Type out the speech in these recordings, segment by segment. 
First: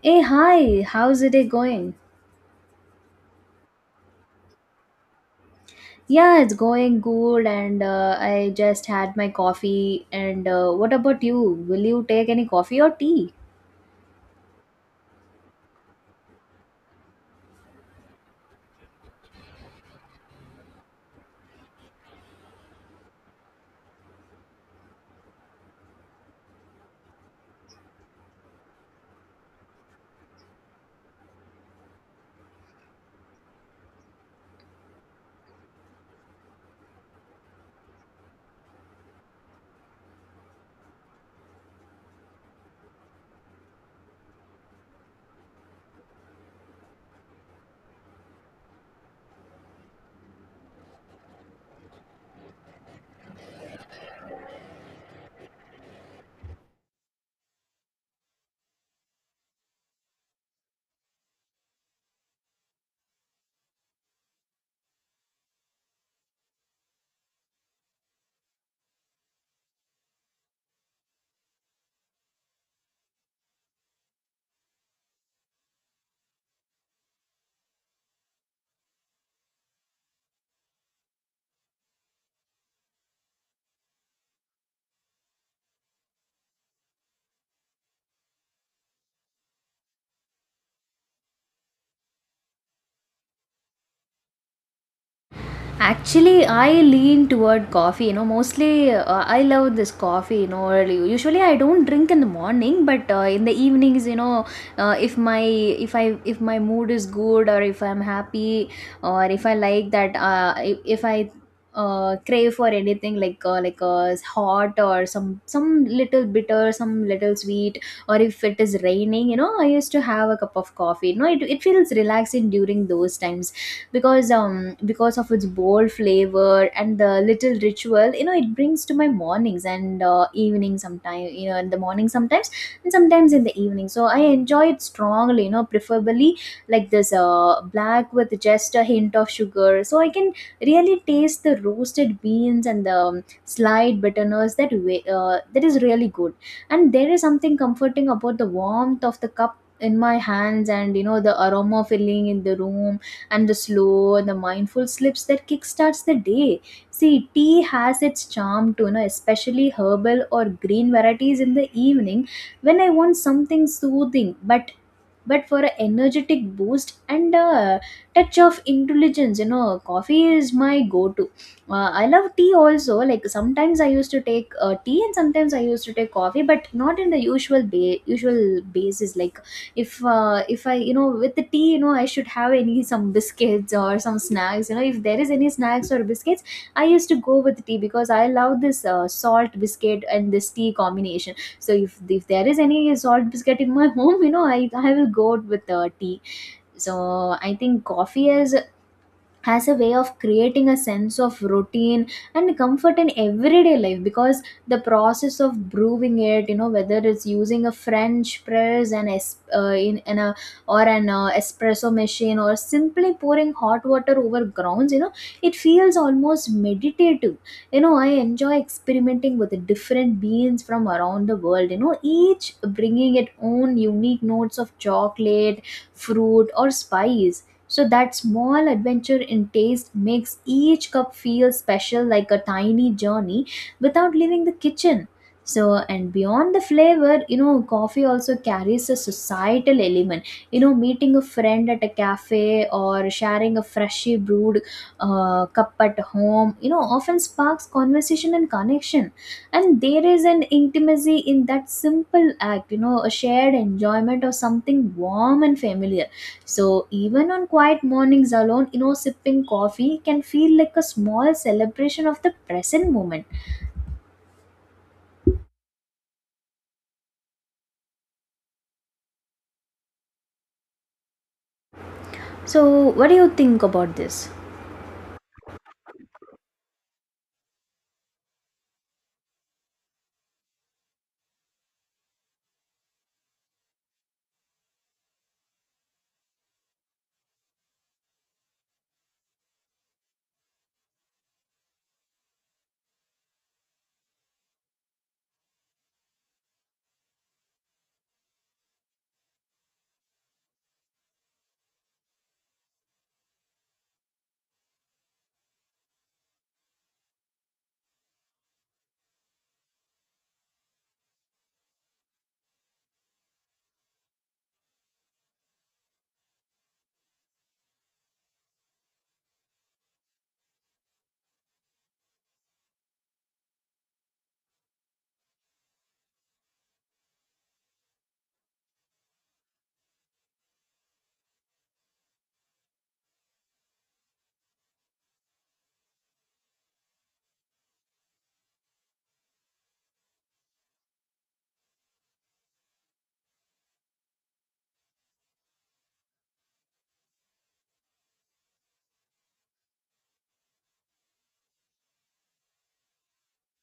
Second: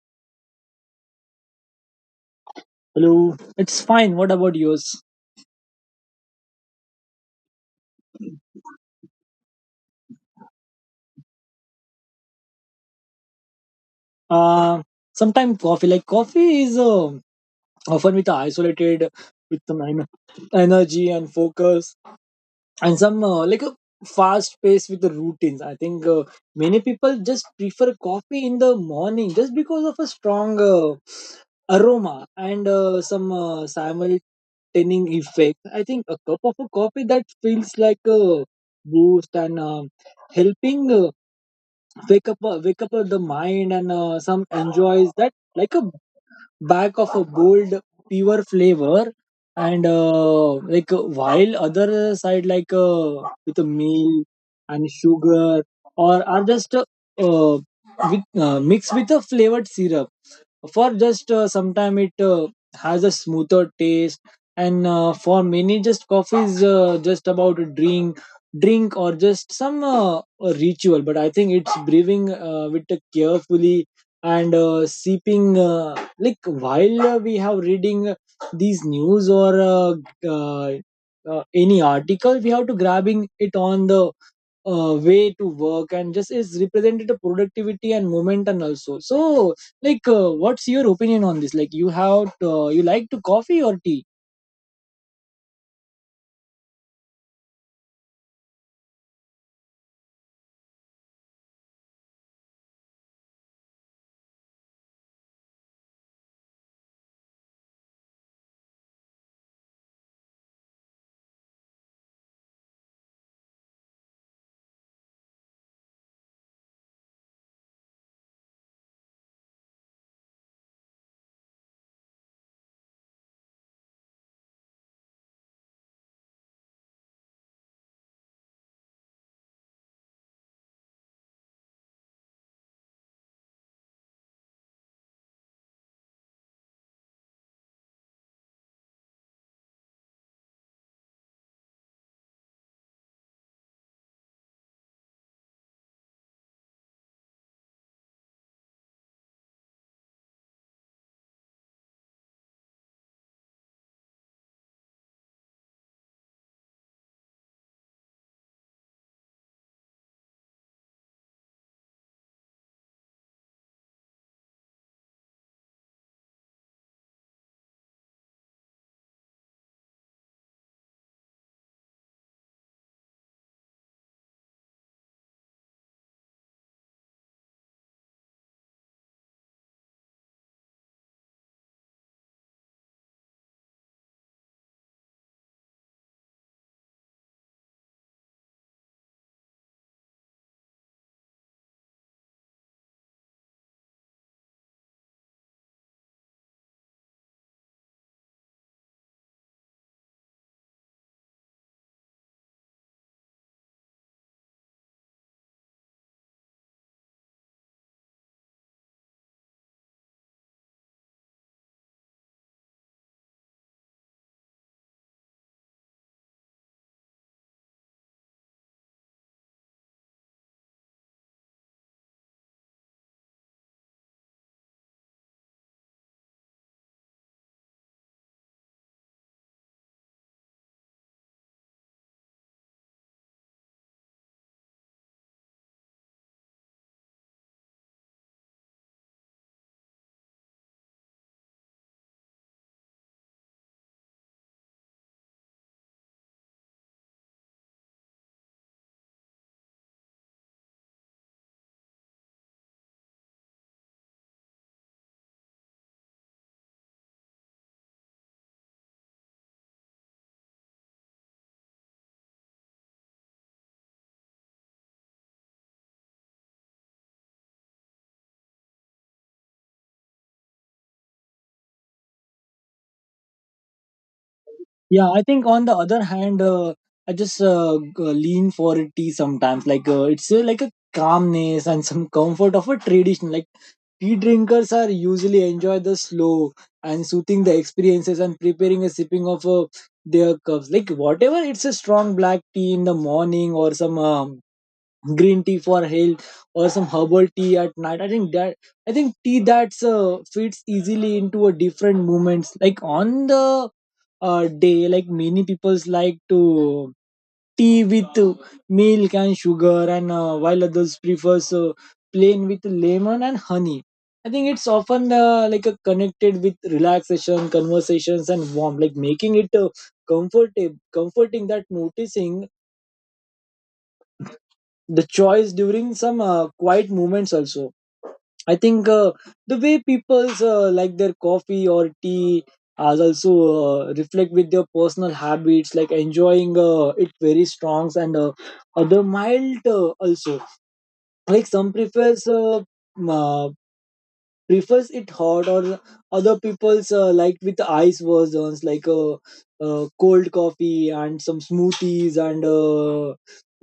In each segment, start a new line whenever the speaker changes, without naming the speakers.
Hey, hi, how's the day going?
Hello. It's fine. What about yours?
Yeah, it's going good, and I just had my coffee. And what about you? Will you take any coffee or tea?
Uh, Sometimes coffee, like coffee is often with isolated with some energy and focus and some like a fast pace with the routines. I think many people just prefer coffee in the morning just because of a strong aroma and some simultaneous effect. I think a cup of a coffee that feels like a boost and helping wake up the mind and some enjoys that like a back of a bold pure flavor and like while other side like with a meal and sugar or are just uh, with, mixed with a flavored syrup for just sometime it has a smoother taste and for many just coffee is just about a drink or just some a ritual, but I think it's brewing with a carefully and sipping like while we have reading these news or uh, any article we have to grabbing it on the way to work and just is represented to productivity and momentum also, so like what's your opinion on this, like you have you like to coffee or tea?
Actually, I lean toward coffee. You know, mostly I love this coffee. You know, early. Usually I don't drink in the morning, but in the evenings, you know, if my mood is good or if I'm happy or if I like that, if I crave for anything like hot or some little bitter, some little sweet, or if it is raining, you know, I used to have a cup of coffee. You know, it feels relaxing during those times because of its bold flavor and the little ritual, you know, it brings to my mornings and evening. Sometimes, you know, in the morning, sometimes, and sometimes in the evening. So I enjoy it strongly, you know, preferably like this, black with just a hint of sugar, so I can really taste the roasted beans and the slight bitterness. That way, that is really good. And there is something comforting about the warmth of the cup in my hands, and you know, the aroma filling in the room, and the slow and the mindful slips that kickstarts the day. See, tea has its charm too, you know, especially herbal or green varieties in the evening when I want something soothing, but for an energetic boost and a touch of intelligence, you know, coffee is my go-to. I love tea also. Like sometimes I used to take tea, and sometimes I used to take coffee, but not in the usual usual basis. Like if I, you know, with the tea, you know, I should have any some biscuits or some snacks. You know, if there is any snacks or biscuits, I used to go with tea because I love this salt biscuit and this tea combination. So if there is any salt biscuit in my home, you know, I will go out with tea. So I think coffee is has a way of creating a sense of routine and comfort in everyday life, because the process of brewing it, you know, whether it's using a french press and in a or an espresso machine, or simply pouring hot water over grounds, you know, it feels almost meditative. You know, I enjoy experimenting with the different beans from around the world, you know, each bringing its own unique notes of chocolate, fruit, or spice. So that small adventure in taste makes each cup feel special, like a tiny journey without leaving the kitchen. So, and beyond the flavor, you know, coffee also carries a societal element. You know, meeting a friend at a cafe or sharing a freshly brewed cup at home, you know, often sparks conversation and connection. And there is an intimacy in that simple act, you know, a shared enjoyment of something warm and familiar. So even on quiet mornings alone, you know, sipping coffee can feel like a small celebration of the present moment. So what do you think about this?
Yeah, I think on the other hand, I just lean for a tea sometimes, like it's like a calmness and some comfort of a tradition. Like tea drinkers are usually enjoy the slow and soothing the experiences and preparing a sipping of their cups, like whatever it's a strong black tea in the morning or some green tea for health or some herbal tea at night. I think tea that's fits easily into a different moments like on the day. Like many people's like to tea with milk and sugar, and while others prefers plain with lemon and honey. I think it's often like a connected with relaxation conversations and warmth, like making it comfortable comforting that noticing the choice during some quiet moments also. I think the way people like their coffee or tea as also reflect with their personal habits, like enjoying it very strongs and other mild also. Like some prefers it hot, or other people's like with ice versions like cold coffee and some smoothies and uh,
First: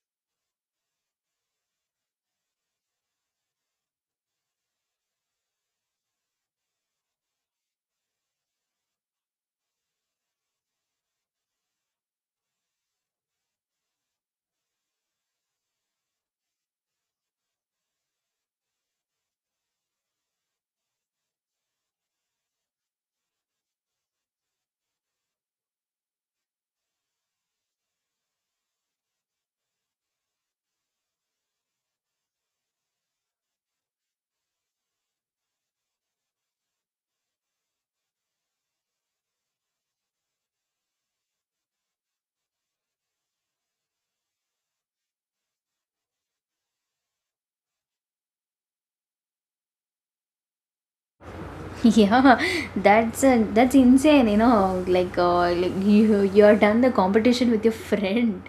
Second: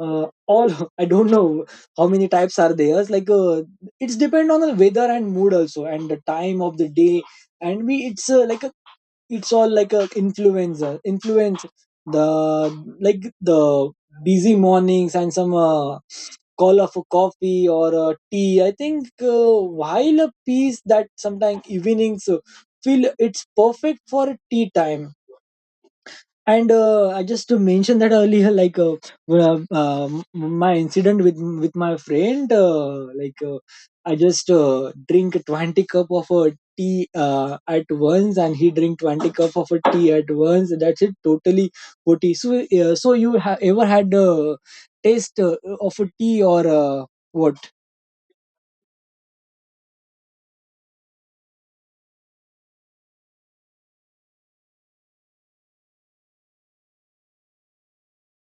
uh, all I don't know how many types are there. It's like it's depend on the weather and mood also and the time of the day, and we it's like a, it's all like a influence the like the busy mornings and some call up for coffee or tea. I think while a piece that sometimes evenings feel it's perfect for tea time. And I just to mention that earlier, like my incident with my friend, like I just drink 20 cup of a tea at once, and he drink 20 cup of a tea at once. That's it, totally 40. So, so you ever had taste of a tea or what?
Yeah, that's insane, you know, like you are done the competition with your friend.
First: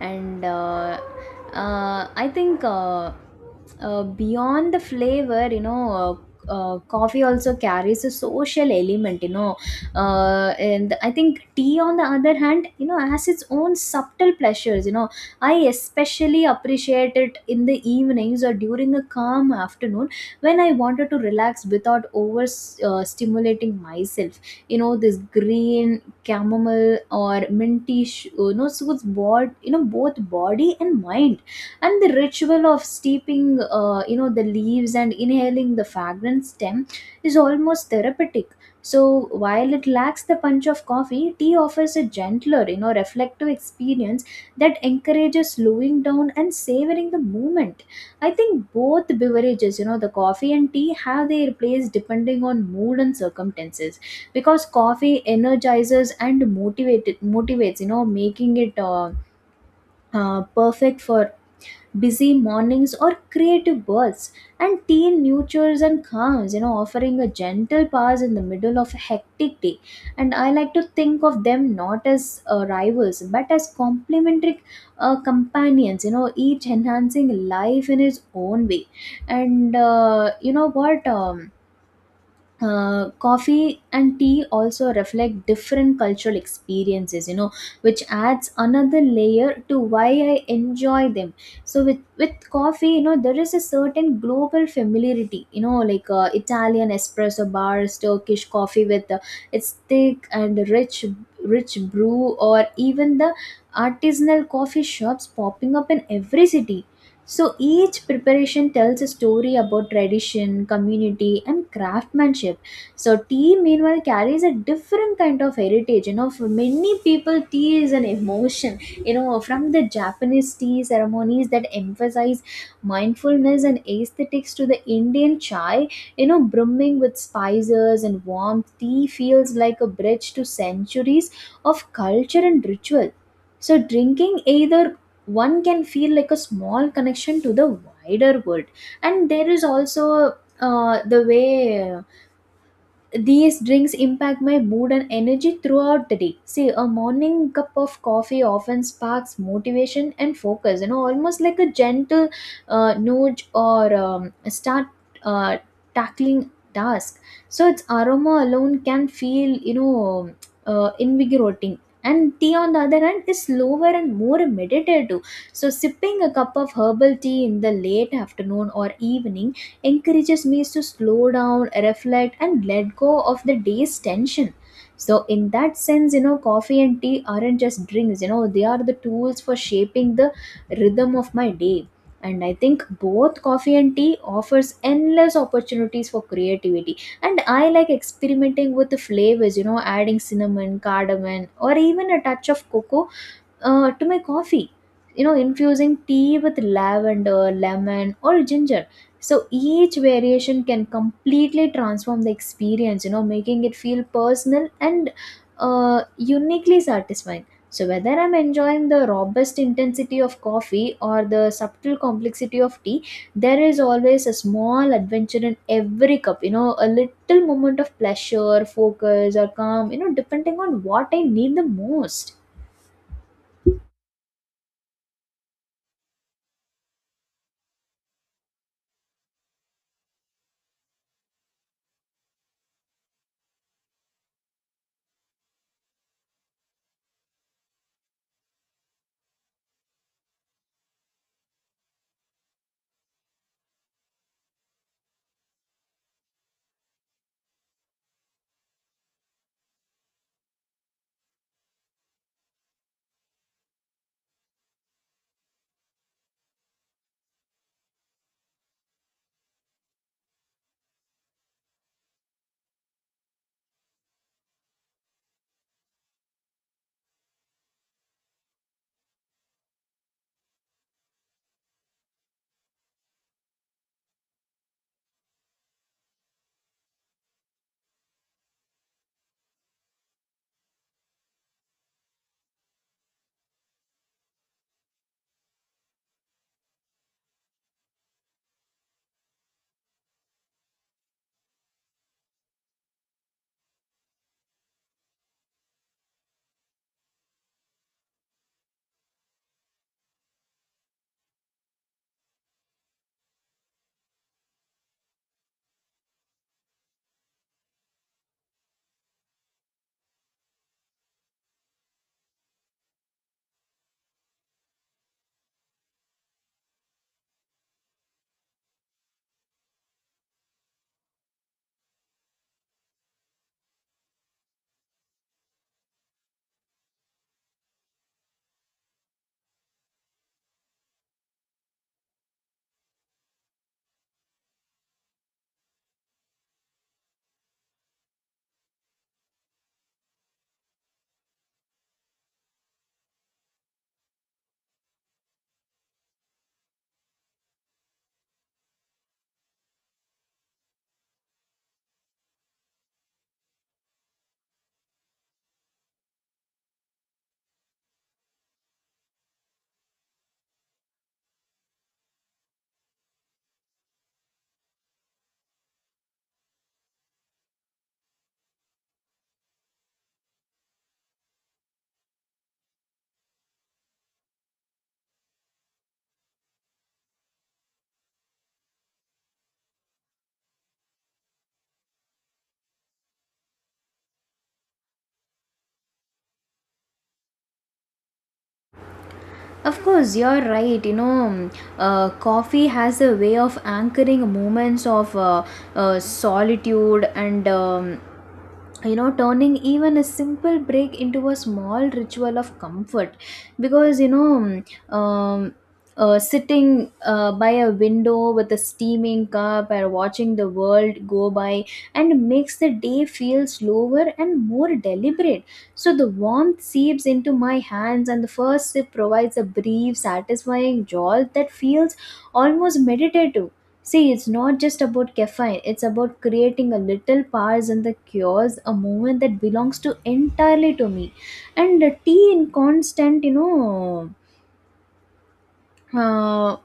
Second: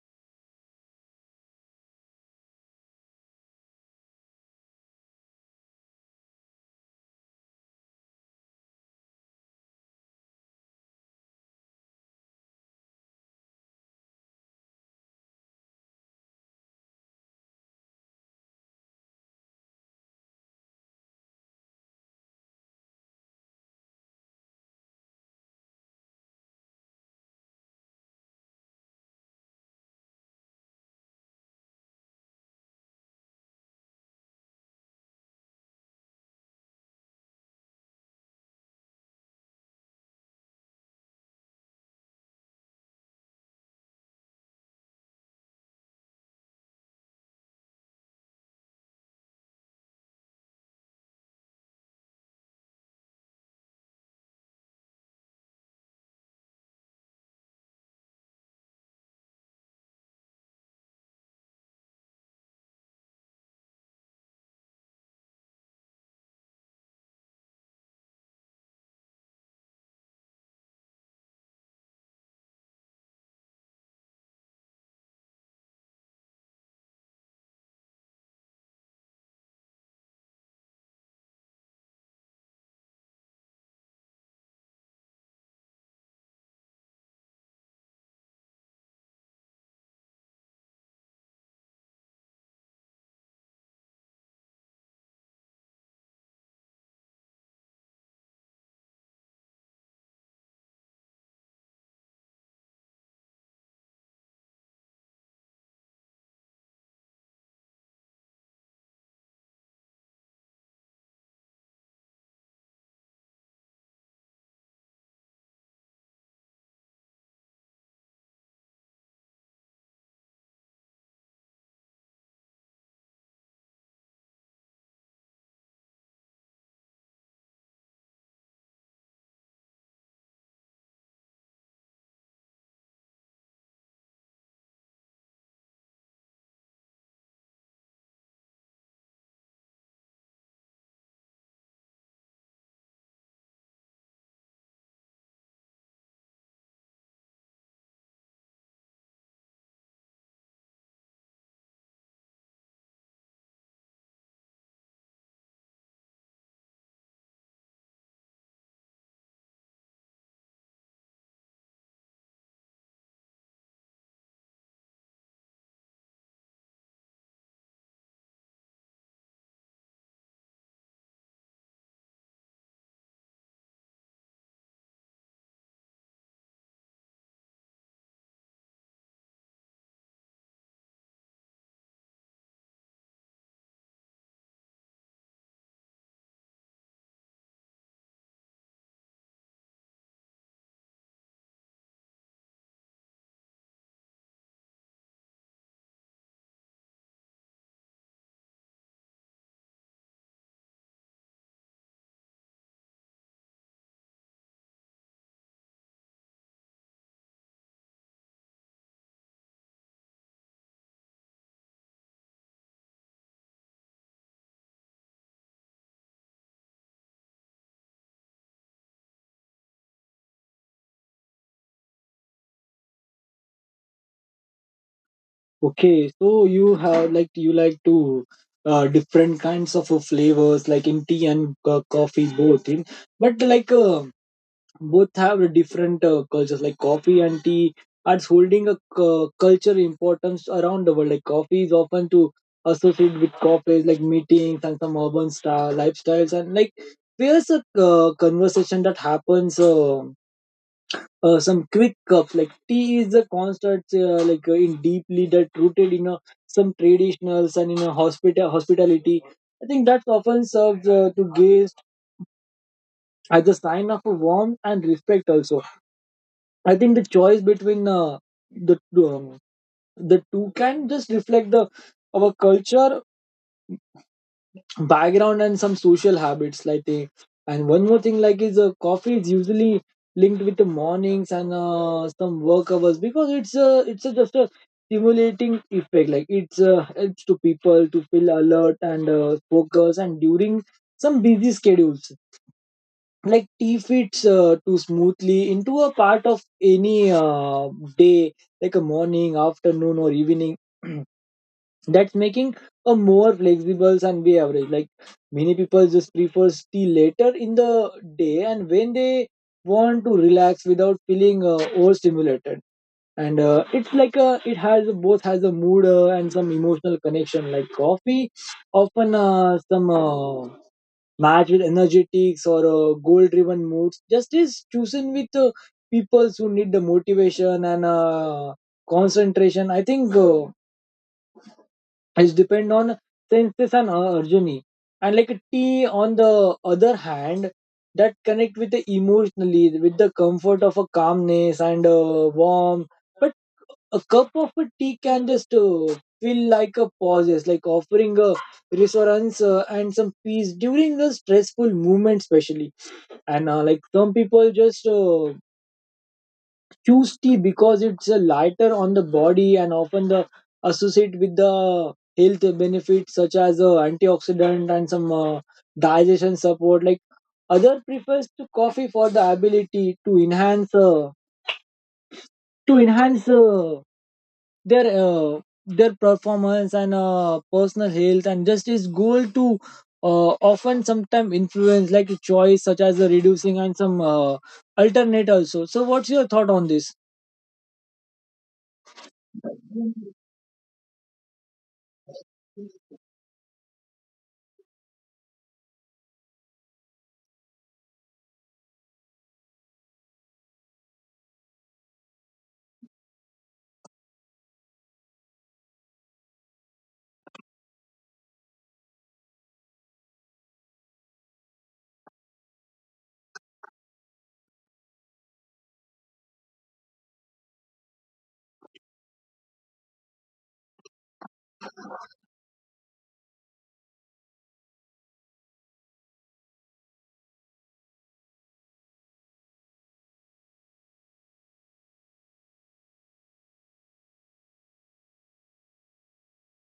And I think beyond the flavor, you know, coffee also carries a social element, you know. And I think tea, on the other hand, you know, has its own subtle pleasures, you know. I especially appreciate it in the evenings or during a calm afternoon when I wanted to relax without over stimulating myself. You know, this green chamomile or minty, you know, soothes you know, both body and mind. And the ritual of steeping, you know, the leaves and inhaling the fragrant stem is almost therapeutic. So while it lacks the punch of coffee, tea offers a gentler, you know, reflective experience that encourages slowing down and savoring the moment. I think both beverages, you know, the coffee and tea have their place depending on mood and circumstances. Because coffee energizes and motivated motivates, you know, making it perfect for busy mornings or creative bursts, and teen nurtures and calms, you know, offering a gentle pause in the middle of a hectic day. And I like to think of them not as rivals, but as complementary companions, you know, each enhancing life in its own way. And you know what, coffee and tea also reflect different cultural experiences, you know, which adds another layer to why I enjoy them. So with coffee, you know, there is a certain global familiarity. You know, like Italian espresso bars, Turkish coffee with its thick and rich brew, or even the artisanal coffee shops popping up in every city. So each preparation tells a story about tradition, community, and craftsmanship. So tea, meanwhile, carries a different kind of heritage. You know, for many people, tea is an emotion. You know, from the Japanese tea ceremonies that emphasize mindfulness and aesthetics, to the Indian chai, you know, brimming with spices and warmth, tea feels like a bridge to centuries of culture and ritual. So, drinking either one can feel like a small connection to the wider world. And there is also the way these drinks impact my mood and energy throughout the day. See, a morning cup of coffee often sparks motivation and focus, you know, almost like a gentle nudge or start uh, tackling task. So its aroma alone can feel, you know, invigorating. And tea, on the other hand, is slower and more meditative. So, sipping a cup of herbal tea in the late afternoon or evening encourages me to slow down, reflect, and let go of the day's tension. So, in that sense, you know, coffee and tea aren't just drinks, you know, they are the tools for shaping the rhythm of my day. And I think both coffee and tea offers endless opportunities for creativity. And I like experimenting with the flavors, you know, adding cinnamon, cardamom, or even a touch of cocoa to my coffee, you know, infusing tea with lavender, lemon, or ginger. So each variation can completely transform the experience, you know, making it feel personal and uniquely satisfying. So whether I'm enjoying the robust intensity of coffee or the subtle complexity of tea, there is always a small adventure in every cup, you know, a little moment of pleasure, focus, or calm, you know, depending on what I need the most.
Okay, so you have like you like to different kinds of flavors like in tea and coffee both in, but like both have a different cultures. Like coffee and tea are holding a culture importance around the world. Like coffee is often to associate with cafes, like meetings and some urban style lifestyles, and like there's a conversation that happens, some quick cups. Like tea is a constant, like in deeply that rooted in a, some traditionals and in a hospitality. I think that's often serves to gaze as a sign of a warmth and respect also. I think the choice between the um, the two can just reflect the our culture background and some social habits like they. And one more thing, like is coffee is usually linked with the mornings and some work hours because it's a, just a stimulating effect. Like it's helps to people to feel alert and focus and during some busy schedules. Like tea fits too smoothly into a part of any day, like a morning, afternoon or evening. That's making a more flexible Sunday average. Like many people just prefer tea later in the day and when they want to relax without feeling overstimulated. And it's like a, it has both has a mood and some emotional connection. Like coffee, often some match with energetics or goal-driven moods. Just is chosen with people who need the motivation and concentration, I think. Is depend on senses and Arjuni. And like tea, on the other hand, that connect with the emotionally, with the comfort of a calmness and a warm. But a cup of a tea can just feel like a pauses, like offering a reassurance and some peace during the stressful moment, especially. And like some people just choose tea because it's a lighter on the body and often the associate with the health benefits such as antioxidant and some digestion support. Like other prefers to coffee for the ability to enhance their their performance and personal health, and just his goal to often sometimes influence like a choice such as the reducing and some alternate also. So what's your thought on this?
Of course, you're right. You know, coffee has a way of anchoring moments of solitude and you know, turning even a simple break into a small ritual of comfort. Because you know, sitting by a window with a steaming cup or watching the world go by and makes the day feel slower and more deliberate. So the warmth seeps into my hands, and the first sip provides a brief, satisfying jolt that feels almost meditative. See, it's not just about caffeine, it's about creating a little pause in the chaos, a moment that belongs to entirely to me. And tea, in constant, you know, uh,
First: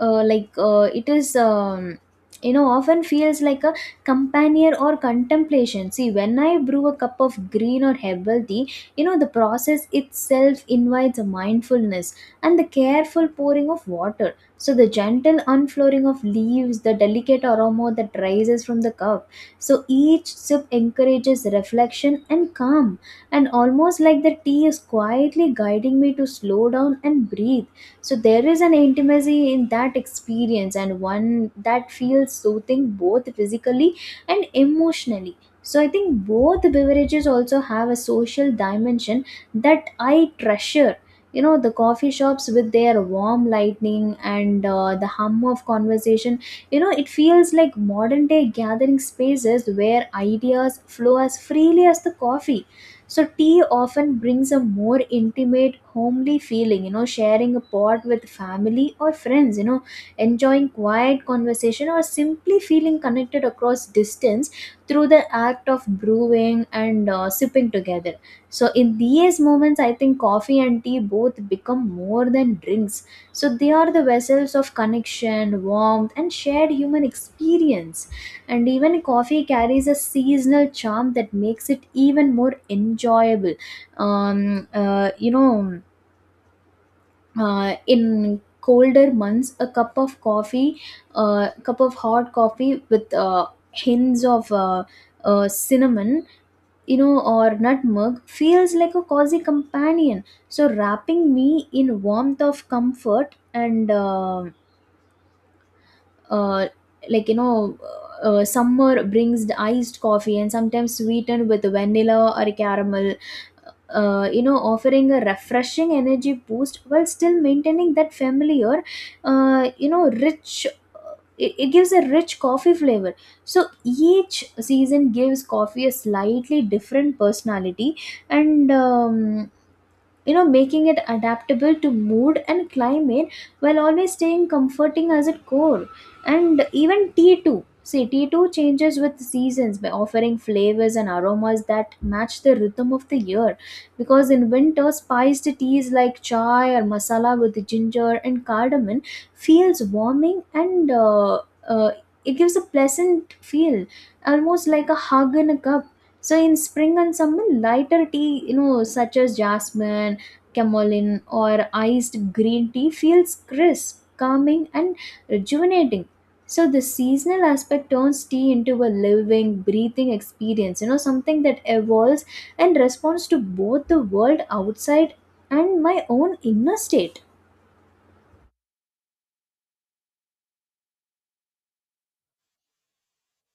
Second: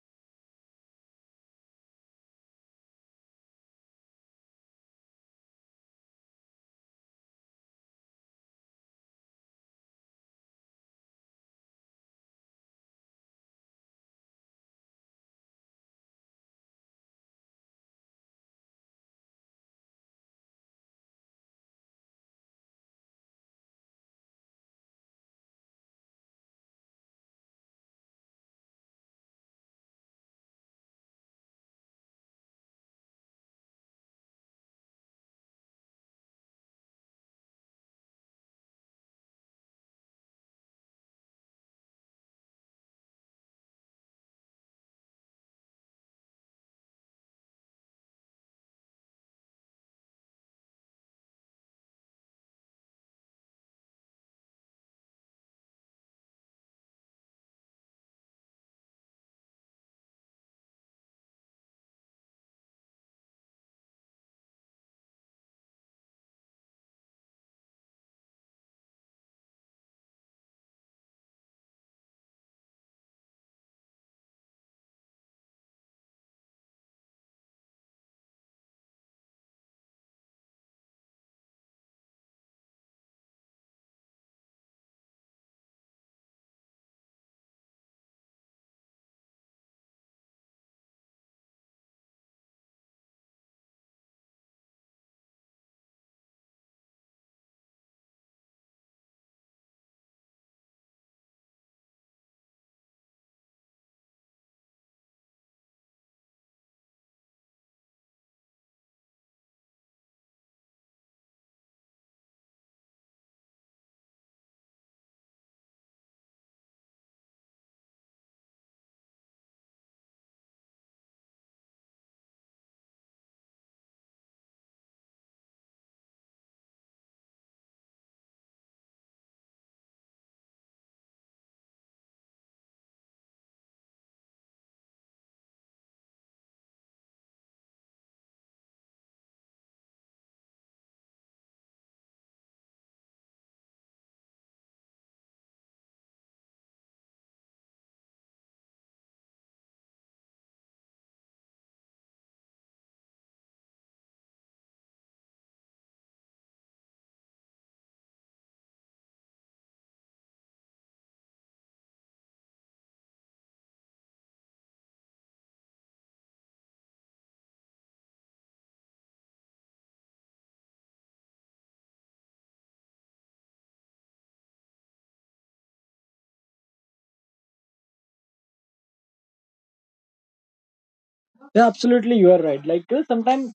like it is, you know, often feels like a companion or contemplation. See, when I brew a cup of green or herbal tea, you know, the process itself invites a mindfulness, and the careful pouring of water, so the gentle unflowering of leaves, the delicate aroma that rises from the cup, so each sip encourages reflection and calm, and almost like the tea is quietly guiding me to slow down and breathe. So there is an intimacy in that experience, and one that feels soothing both physically and emotionally. So I think both beverages also have a social dimension that I treasure. You know, the coffee shops with their warm lighting and the hum of conversation, you know, it feels like modern day gathering spaces where ideas flow as freely as the coffee. So tea often brings a more intimate, homely feeling, you know, sharing a pot with family or friends, you know, enjoying quiet conversation or simply feeling connected across distance through the act of brewing and sipping together. So in these moments, I think coffee and tea both become more than drinks. So they are the vessels of connection, warmth, and shared human experience. And even coffee carries a seasonal charm that makes it even more enjoyable. um, uh, you know in colder months, a cup of coffee, cup of hot coffee with hints of cinnamon or nutmeg, feels like a cozy companion, so wrapping me in warmth of comfort. And uh, like you know Summer brings the iced coffee and sometimes sweetened with vanilla or caramel, offering a refreshing energy boost while still maintaining that familiar, rich, it gives a rich coffee flavor. So each season gives coffee a slightly different personality, and you know making it adaptable to mood and climate, while always staying comforting as its core. And even tea too See, tea too changes with seasons by offering flavors and aromas that match the rhythm of the year, because in winter spiced teas like chai or masala with ginger and cardamom feels warming and uh, it gives a pleasant feel, almost like a hug in a cup. So in spring and summer, lighter tea, such as jasmine, chamomile, or iced green tea feels crisp, calming, and rejuvenating. So the seasonal aspect turns tea into a living, breathing experience, you know, something that evolves and responds to both the world outside and my own inner state.
Yeah, absolutely, you are right. Like sometimes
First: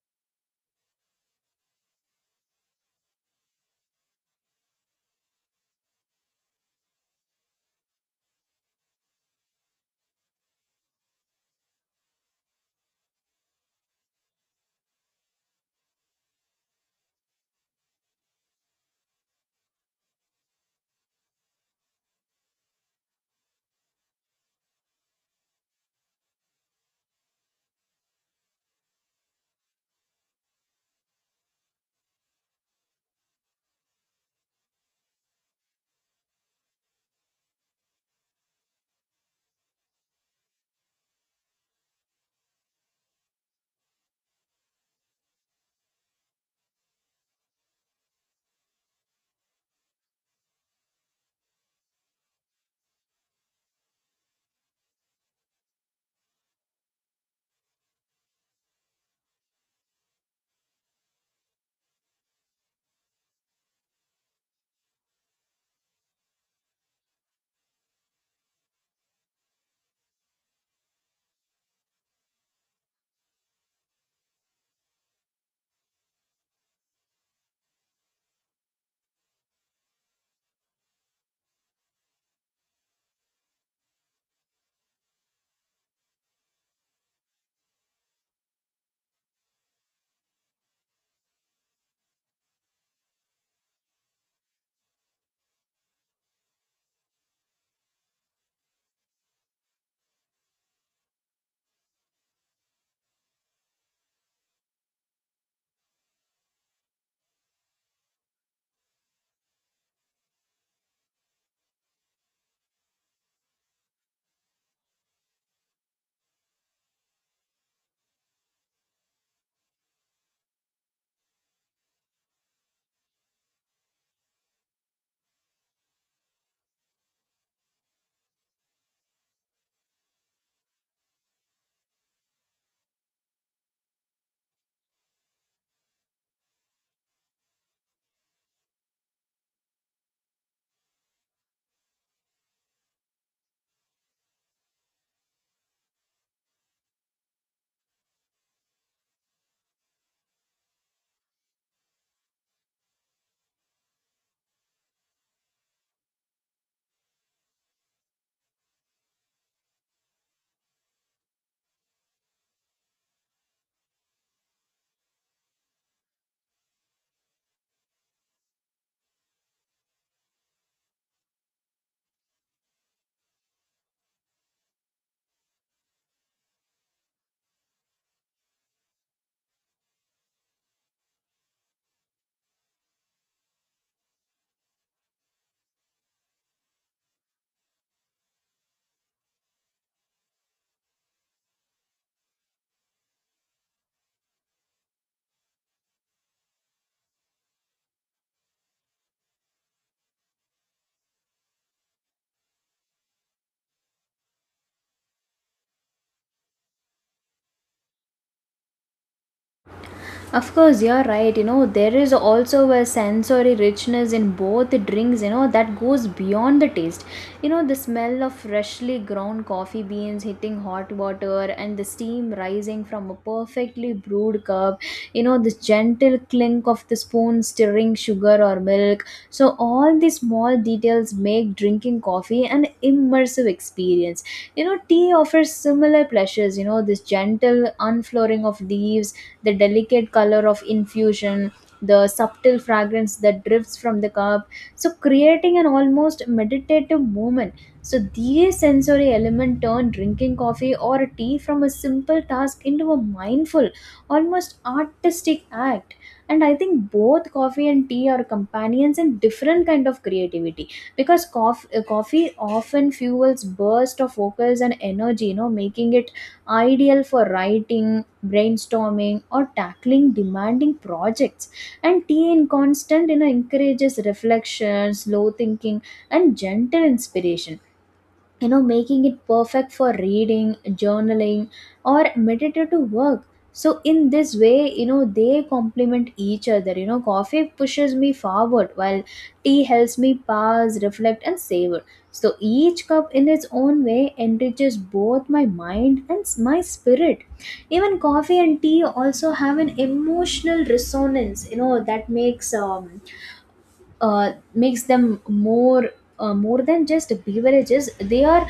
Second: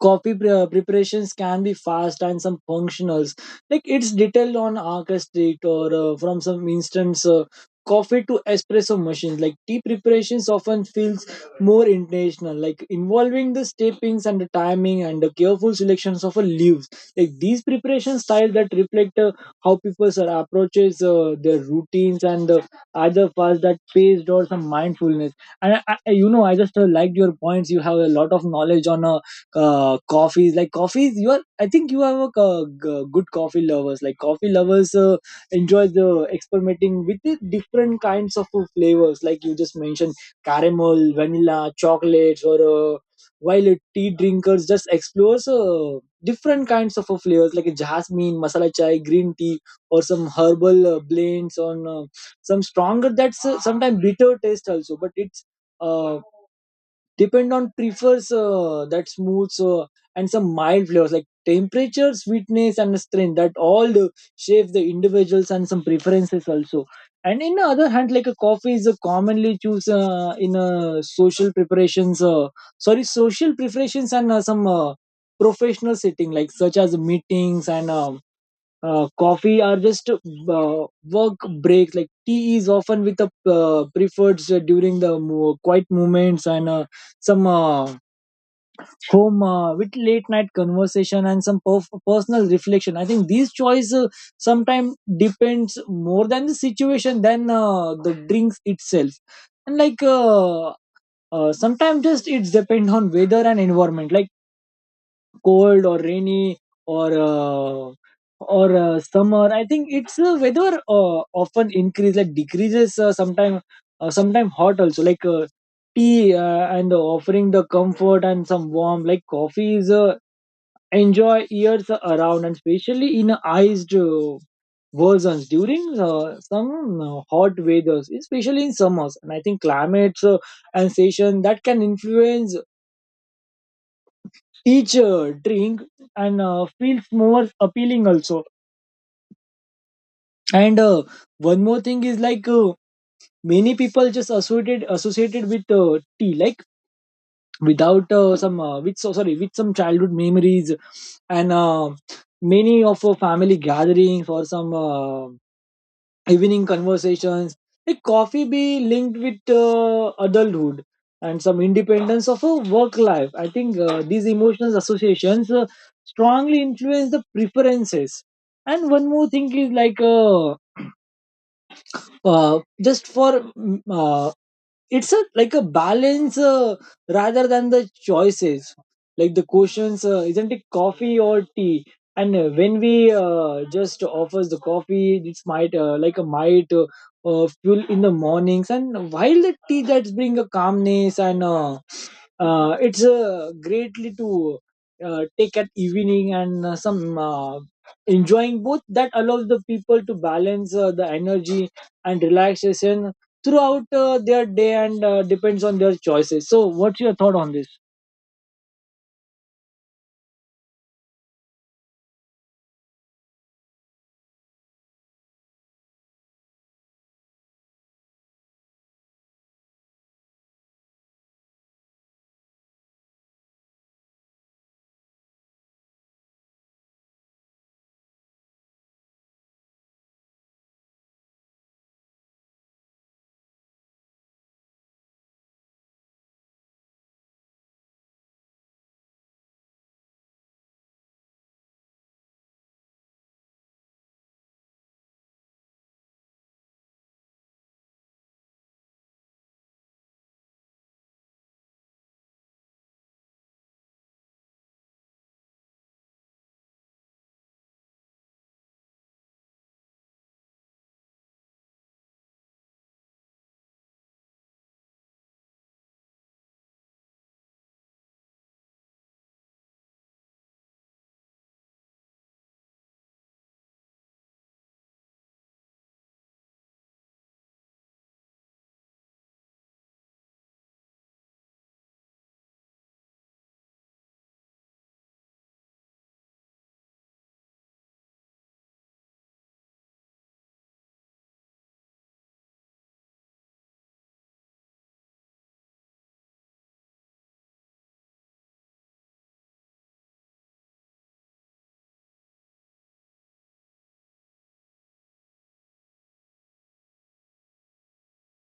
coffee preparations can be fast and some functionals, like it's detailed on arca street or from some instance coffee to espresso machines. Like tea preparations often feels more intentional, like involving the steppings and the timing and the careful selections of a leaves. Like these preparation styles that reflect how people are approaches their routines and either fast that paced or some mindfulness. And I just liked your points. You have a lot of knowledge on coffees, like coffees you are, I think you have a good coffee lovers. Like coffee lovers enjoy the experimenting with the different kinds of flavors like you just mentioned caramel, vanilla, chocolates or uh, while tea drinkers just explores different kinds of flavors like jasmine, masala chai, green tea or some herbal blends on some stronger that's sometimes bitter taste also, but it's uh, depend on prefers that smooth and some mild flavors like temperature, sweetness and strength that all the shape the individuals and some preferences also. And in the other hand, like a coffee is a commonly choose in social preparations and some professional setting like such as meetings and coffee are just work breaks. Like tea is often with the preferred during the quiet moments and some home with late night conversation and some personal reflection. I think these choice sometimes depends more than the situation than the drinks itself. And like sometimes just it's depend on weather and environment. Like cold or rainy or uh, or summer. I think it's weather often increase, like decreases sometime hot also, like tea and offering the comfort and some warm. Like coffee is enjoy years around and especially in iced versions during some hot weathers, especially in summers. And I think climates and season that can influence each drink and feels more appealing also. And One more thing is like many people just associated with tea, like without some with so sorry, with some childhood memories and many of our family gatherings or some evening conversations. Like coffee be linked with adulthood and some independence of a work life. I think these emotional associations strongly influence the preferences. And one more thing is like uh, just for it's a like a balance rather than the choices, like the questions isn't it coffee or tea. And when we just offers the coffee, it's might like a might fuel in the mornings. And while the tea that's bring a calmness and it's greatly to take at evening and some enjoying both that allows the people to balance the energy and relaxation throughout their day and depends on their choices. So what's your thought on this?
Of course, you're right. You know, there is also a sensory richness in both drinks, you know, that goes beyond the taste. You know, the smell of freshly ground coffee beans hitting hot water and the steam rising from a perfectly brewed cup, you know, the gentle clink of the spoon stirring sugar or milk. So all these small details make drinking coffee an immersive experience. You know, tea offers similar pleasures, you know, this gentle unflooring of leaves, the delicate color of infusion, the subtle fragrance that drifts from the cup, so creating an almost meditative moment. So these sensory elements turn drinking coffee or tea from a simple task into a mindful, almost artistic act. And I think both coffee and tea are companions in different kind of creativity, because coffee often fuels burst of focus and energy, you know, making it ideal for writing, brainstorming, or tackling demanding projects. And tea in constant, you know, encourages reflection, slow thinking, and gentle inspiration, you know, making it perfect for reading, journaling, or meditative work. So in this way, you know, they complement each other. You know, coffee pushes me forward, while tea helps me pause, reflect, and savor. So each cup in its own way enriches both my mind and my spirit. Even coffee and tea also have an emotional resonance, you know, that makes them more than just beverages. They are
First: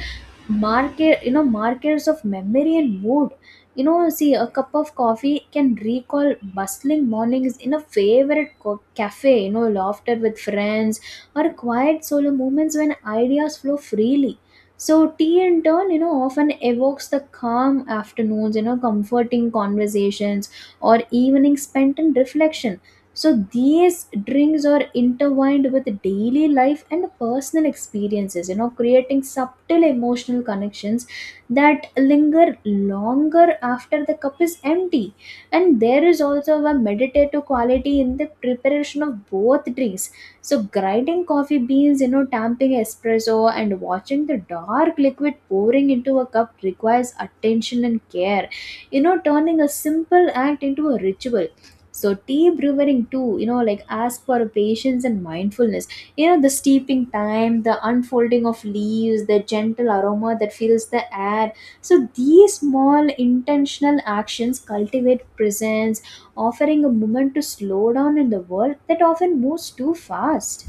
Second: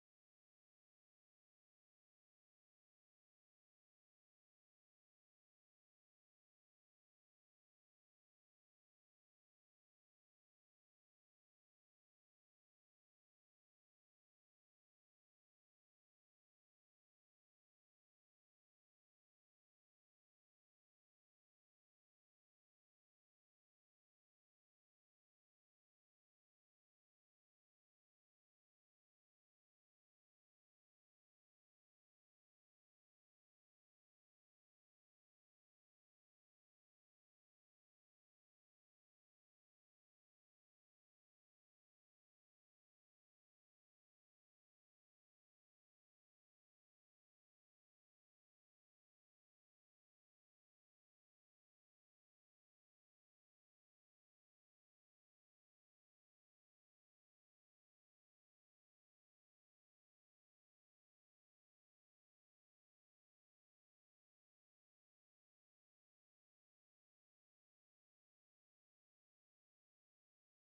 market you know markers of memory and mood. You know, see, a cup of coffee can recall bustling mornings in a favorite cafe, you know, laughter with friends, or quiet solo moments when ideas flow freely. So tea in turn, you know, often evokes the calm afternoons, you know, comforting conversations, or evenings spent in reflection. So these drinks are intertwined with daily life and personal experiences, you know, creating subtle emotional connections that linger longer after the cup is empty. And there is also a meditative quality in the preparation of both drinks. So grinding coffee beans, you know, tamping espresso, and watching the dark liquid pouring into a cup requires attention and care, you know, turning a simple act into a ritual. So tea brewing too, you know, like ask for patience and mindfulness. You know, the steeping time, the unfolding of leaves, the gentle aroma that fills the air. So these small intentional actions cultivate presence, offering a moment to slow down in the world that often moves too fast.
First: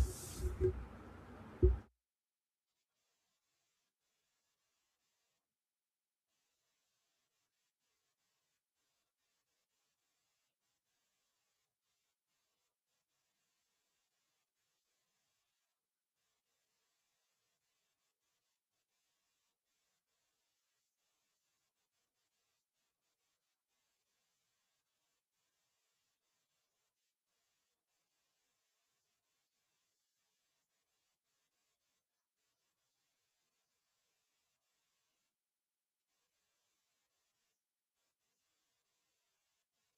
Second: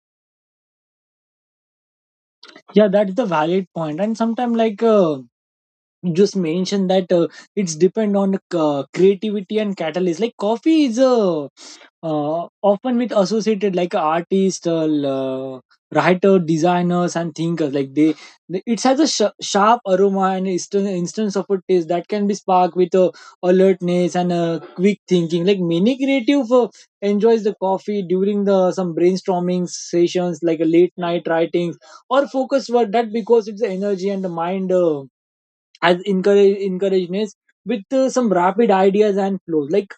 Yeah, that's the valid point. And sometimes like you just mentioned that it's depend on creativity and catalyst. Like coffee is a often with associated like artists, writer, designers, and thinkers. Like it has a sharp aroma and instance of a taste that can be sparked with alertness and quick thinking. Like many creative enjoys the coffee during the some brainstorming sessions, like a late night writings or focus work. That because it's the energy and the mind as encourageness with some rapid ideas and flows. Like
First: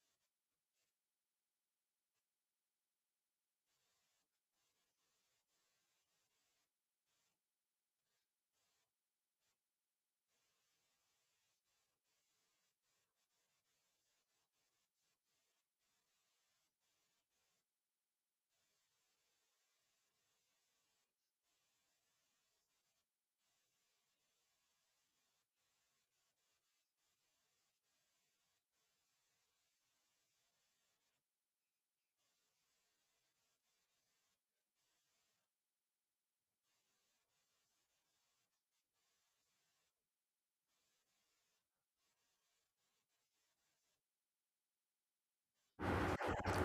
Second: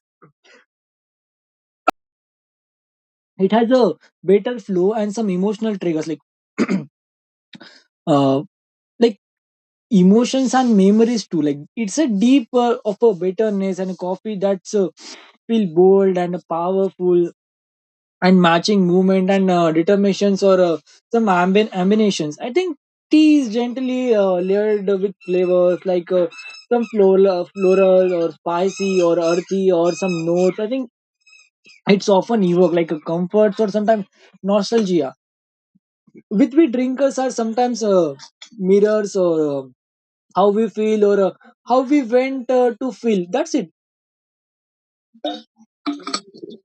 it has a better flow and some emotional triggers like uh like emotions and memories too. Like it's a deep of a bitterness and a coffee that's feel bold and powerful and matching movement and determinations, or some ambient ambitions. I think tea is gently layered with flavors, like some floral or spicy or earthy or some notes. I think it's often evoke like a comfort, or sometimes nostalgia. With we drinkers are sometimes mirrors, or how we feel, or how we went to feel. That's it.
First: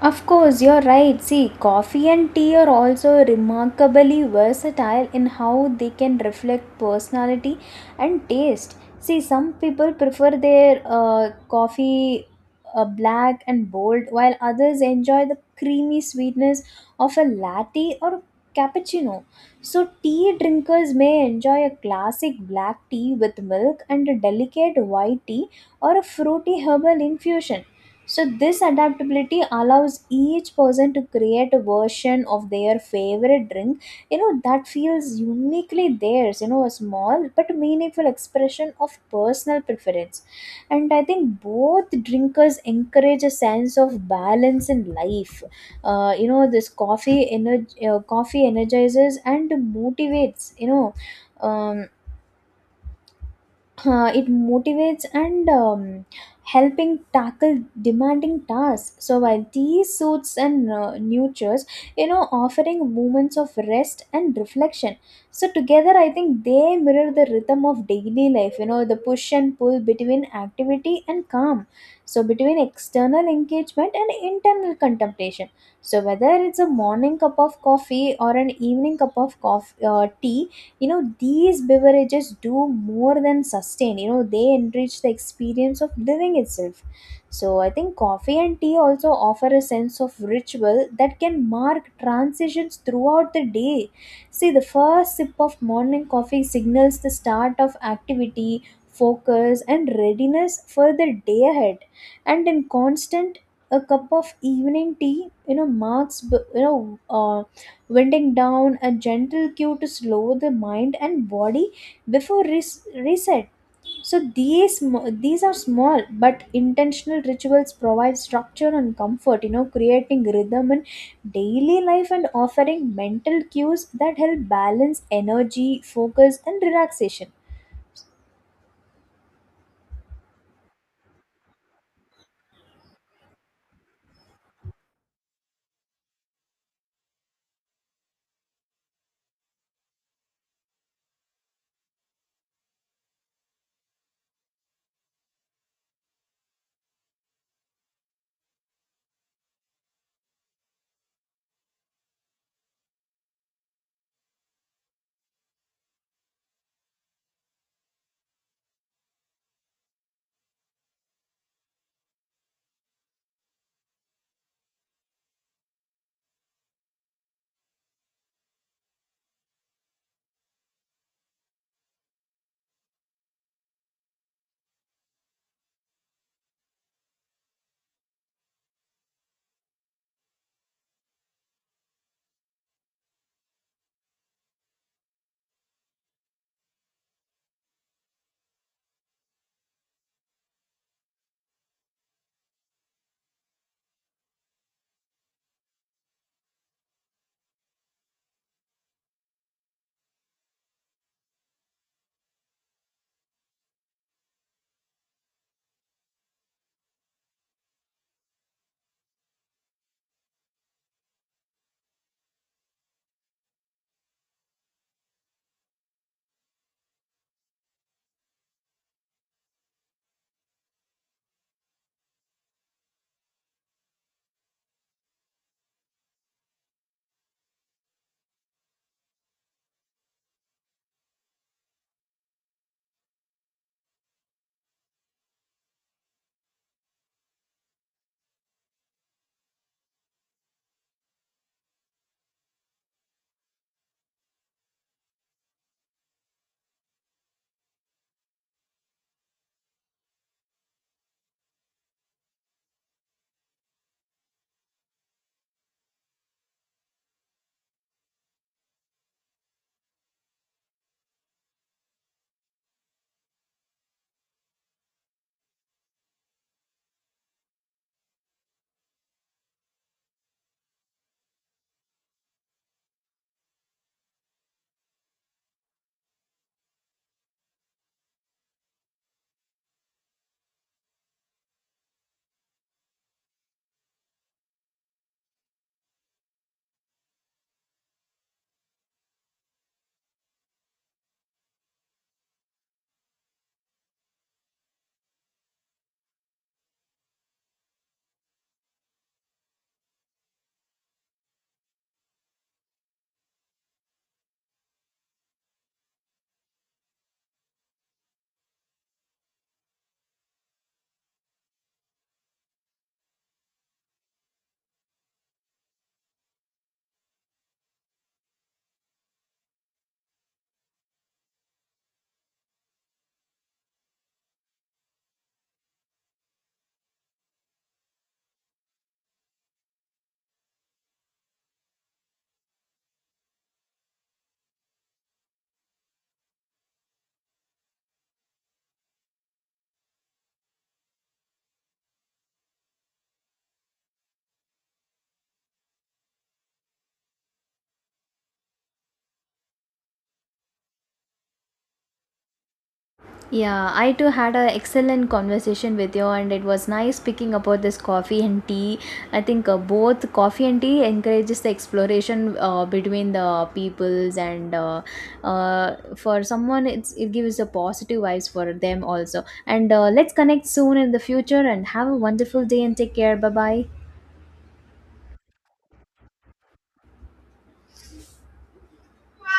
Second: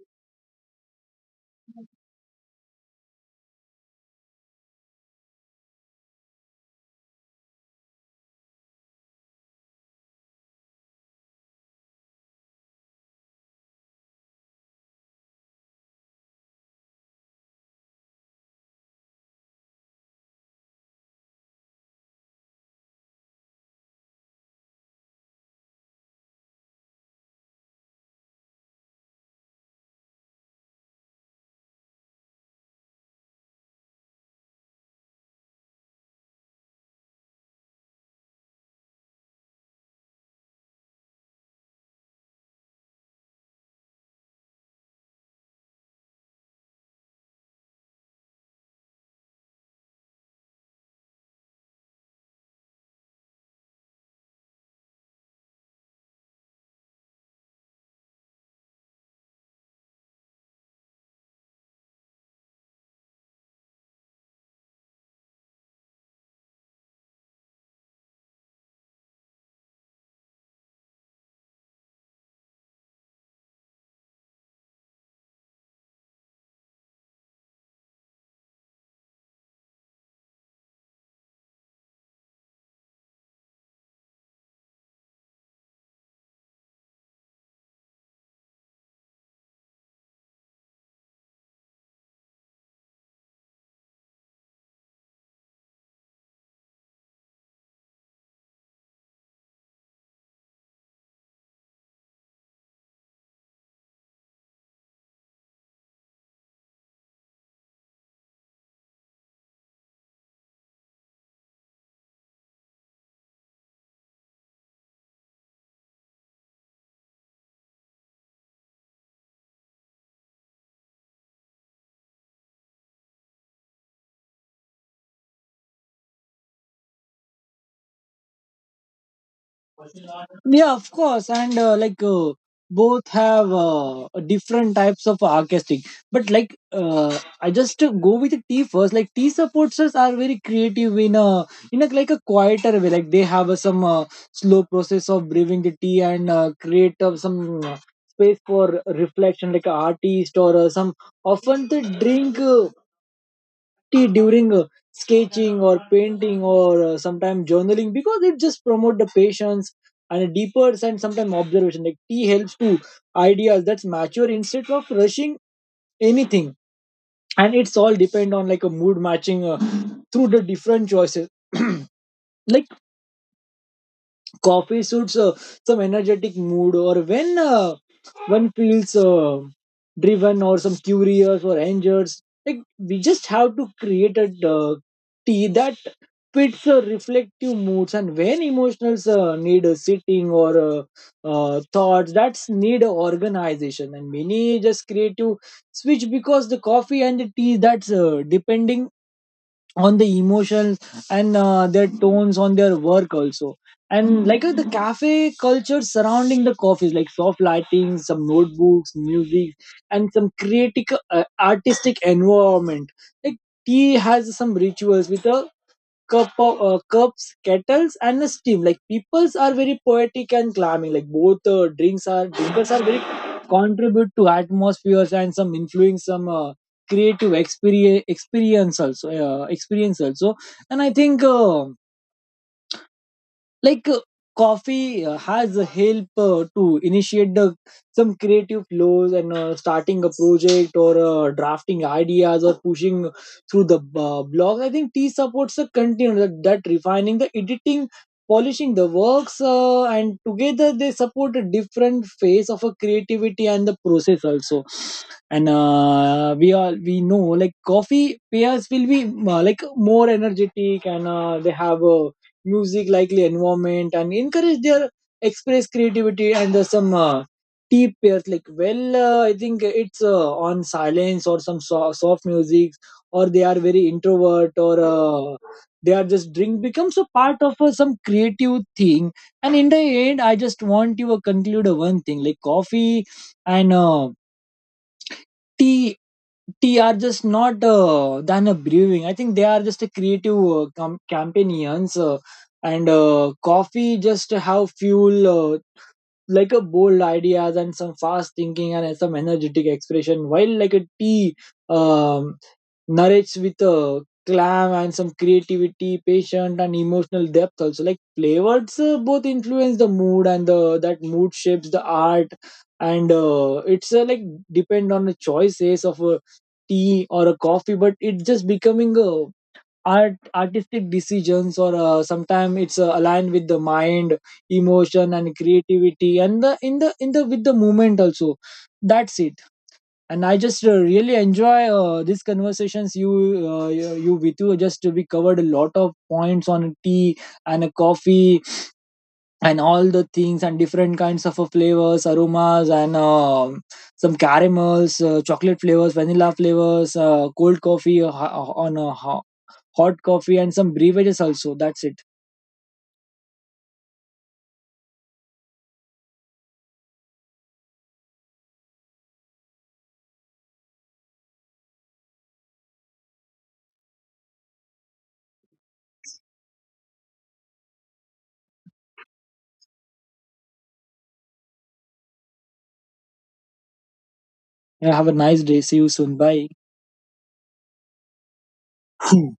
Of course, you're right. See, coffee and tea are also remarkably versatile in how they can reflect personality and taste. See, some people prefer their coffee black and bold, while others enjoy the creamy sweetness of a latte or cappuccino. So tea drinkers may enjoy a classic black tea with milk and a delicate white tea or a fruity herbal infusion. So this adaptability allows each person to create a version of their favorite drink, you know, that feels uniquely theirs, you know, a small but meaningful expression of personal preference. And I think both drinkers encourage a sense of balance in life. You know, this coffee energizes and motivates, you know. Um, it motivates and helping tackle demanding tasks, so while tea soothes and nurtures, you know, offering moments of rest and reflection. So together I think they mirror the rhythm of daily life, you know, the push and pull between activity and calm, so between external engagement and internal contemplation. So whether it's a morning cup of coffee or an evening cup of coffee tea, you know, these beverages do more than sustain. You know, they enrich the experience of living itself. So I think coffee and tea also offer a sense of ritual that can mark transitions throughout the day. See, the first sip of morning coffee signals the start of activity, focus, and readiness for the day ahead. And in constant, a cup of evening tea, you know, marks uh, winding down, a gentle cue to slow the mind and body before reset. So these are small but intentional rituals provide structure and comfort, you know, creating rhythm in daily life and offering mental cues that help balance energy, focus, and relaxation.
Yeah, of course. And both have different types of artistic, but like I just go with the tea first. Like tea supporters are very creative in a, in a like a quieter way. Like they have some slow process of brewing the tea and create some uh, space for reflection, like a artist or some. Often they drink activity during sketching or painting, or sometimes journaling, because it just promote the patience and a deeper and sometimes observation. Like tea helps to ideas that's mature instead of rushing anything. And it's all depend on like a mood matching through the different choices. Like coffee suits some energetic mood, or when one feels driven or some curious or angered. Like we just have to create a tea that fits reflective moods, and when emotionals need a sitting, or thoughts that's need a organization. And many just creative switch, because the coffee and the tea that's depending on the emotions and their tones on their work also. And like the cafe culture surrounding the coffees, like soft lighting, some notebooks, music, and some creative artistic environment. Like tea has some rituals with a cups, kettles, and the steam. Like peoples are very poetic and climbing. Like both drinks are drinkers are very contribute to atmospheres and some influence some creative experience also. And I think. Like uh, coffee has a help to initiate the some creative flows, and starting a project, or drafting ideas, or pushing through the blogs. I think tea supports the content that refining the editing, polishing the works, and together they support a different phase of a creativity and the process also. And we know like coffee pairs will be like more energetic, and they have a music likely environment and encourage their express creativity. And there's some tea pairs like well. I think it's on silence or some soft music, or they are very introvert, or they are just drink becomes a part of some creative thing. And in the end, I just want you to conclude one thing. Like coffee and tea tea are just not than a brewing. I think they are just a creative companions, and coffee just have fuel. Uh, like a bold ideas and some fast thinking and some energetic expression, while like a tea um, narrates with a clam and some creativity, patient and emotional depth also. Like flavors both influence the mood, and the that mood shapes the art. And it's like depend on the choices of a tea or a coffee, but it's just becoming a artistic decisions, or sometimes it's aligned with the mind, emotion and creativity, and the in the in the with the movement also. That's it. And I just really enjoy these conversations. You, Vitu, just we covered a lot of points on tea and a coffee and all the things and different kinds of flavors, aromas, and some caramels, chocolate flavors, vanilla flavors, cold coffee, hot coffee, and some beverages also. That's it.
Yeah, I too had an excellent conversation with you, and it was nice speaking about this coffee and tea. I think both coffee and tea encourages the exploration between the peoples, and for someone, it gives a positive vibes for them also. And let's connect soon in the future, and have a wonderful day and take care. Bye bye.
Yeah, have a nice day. See you soon. Bye.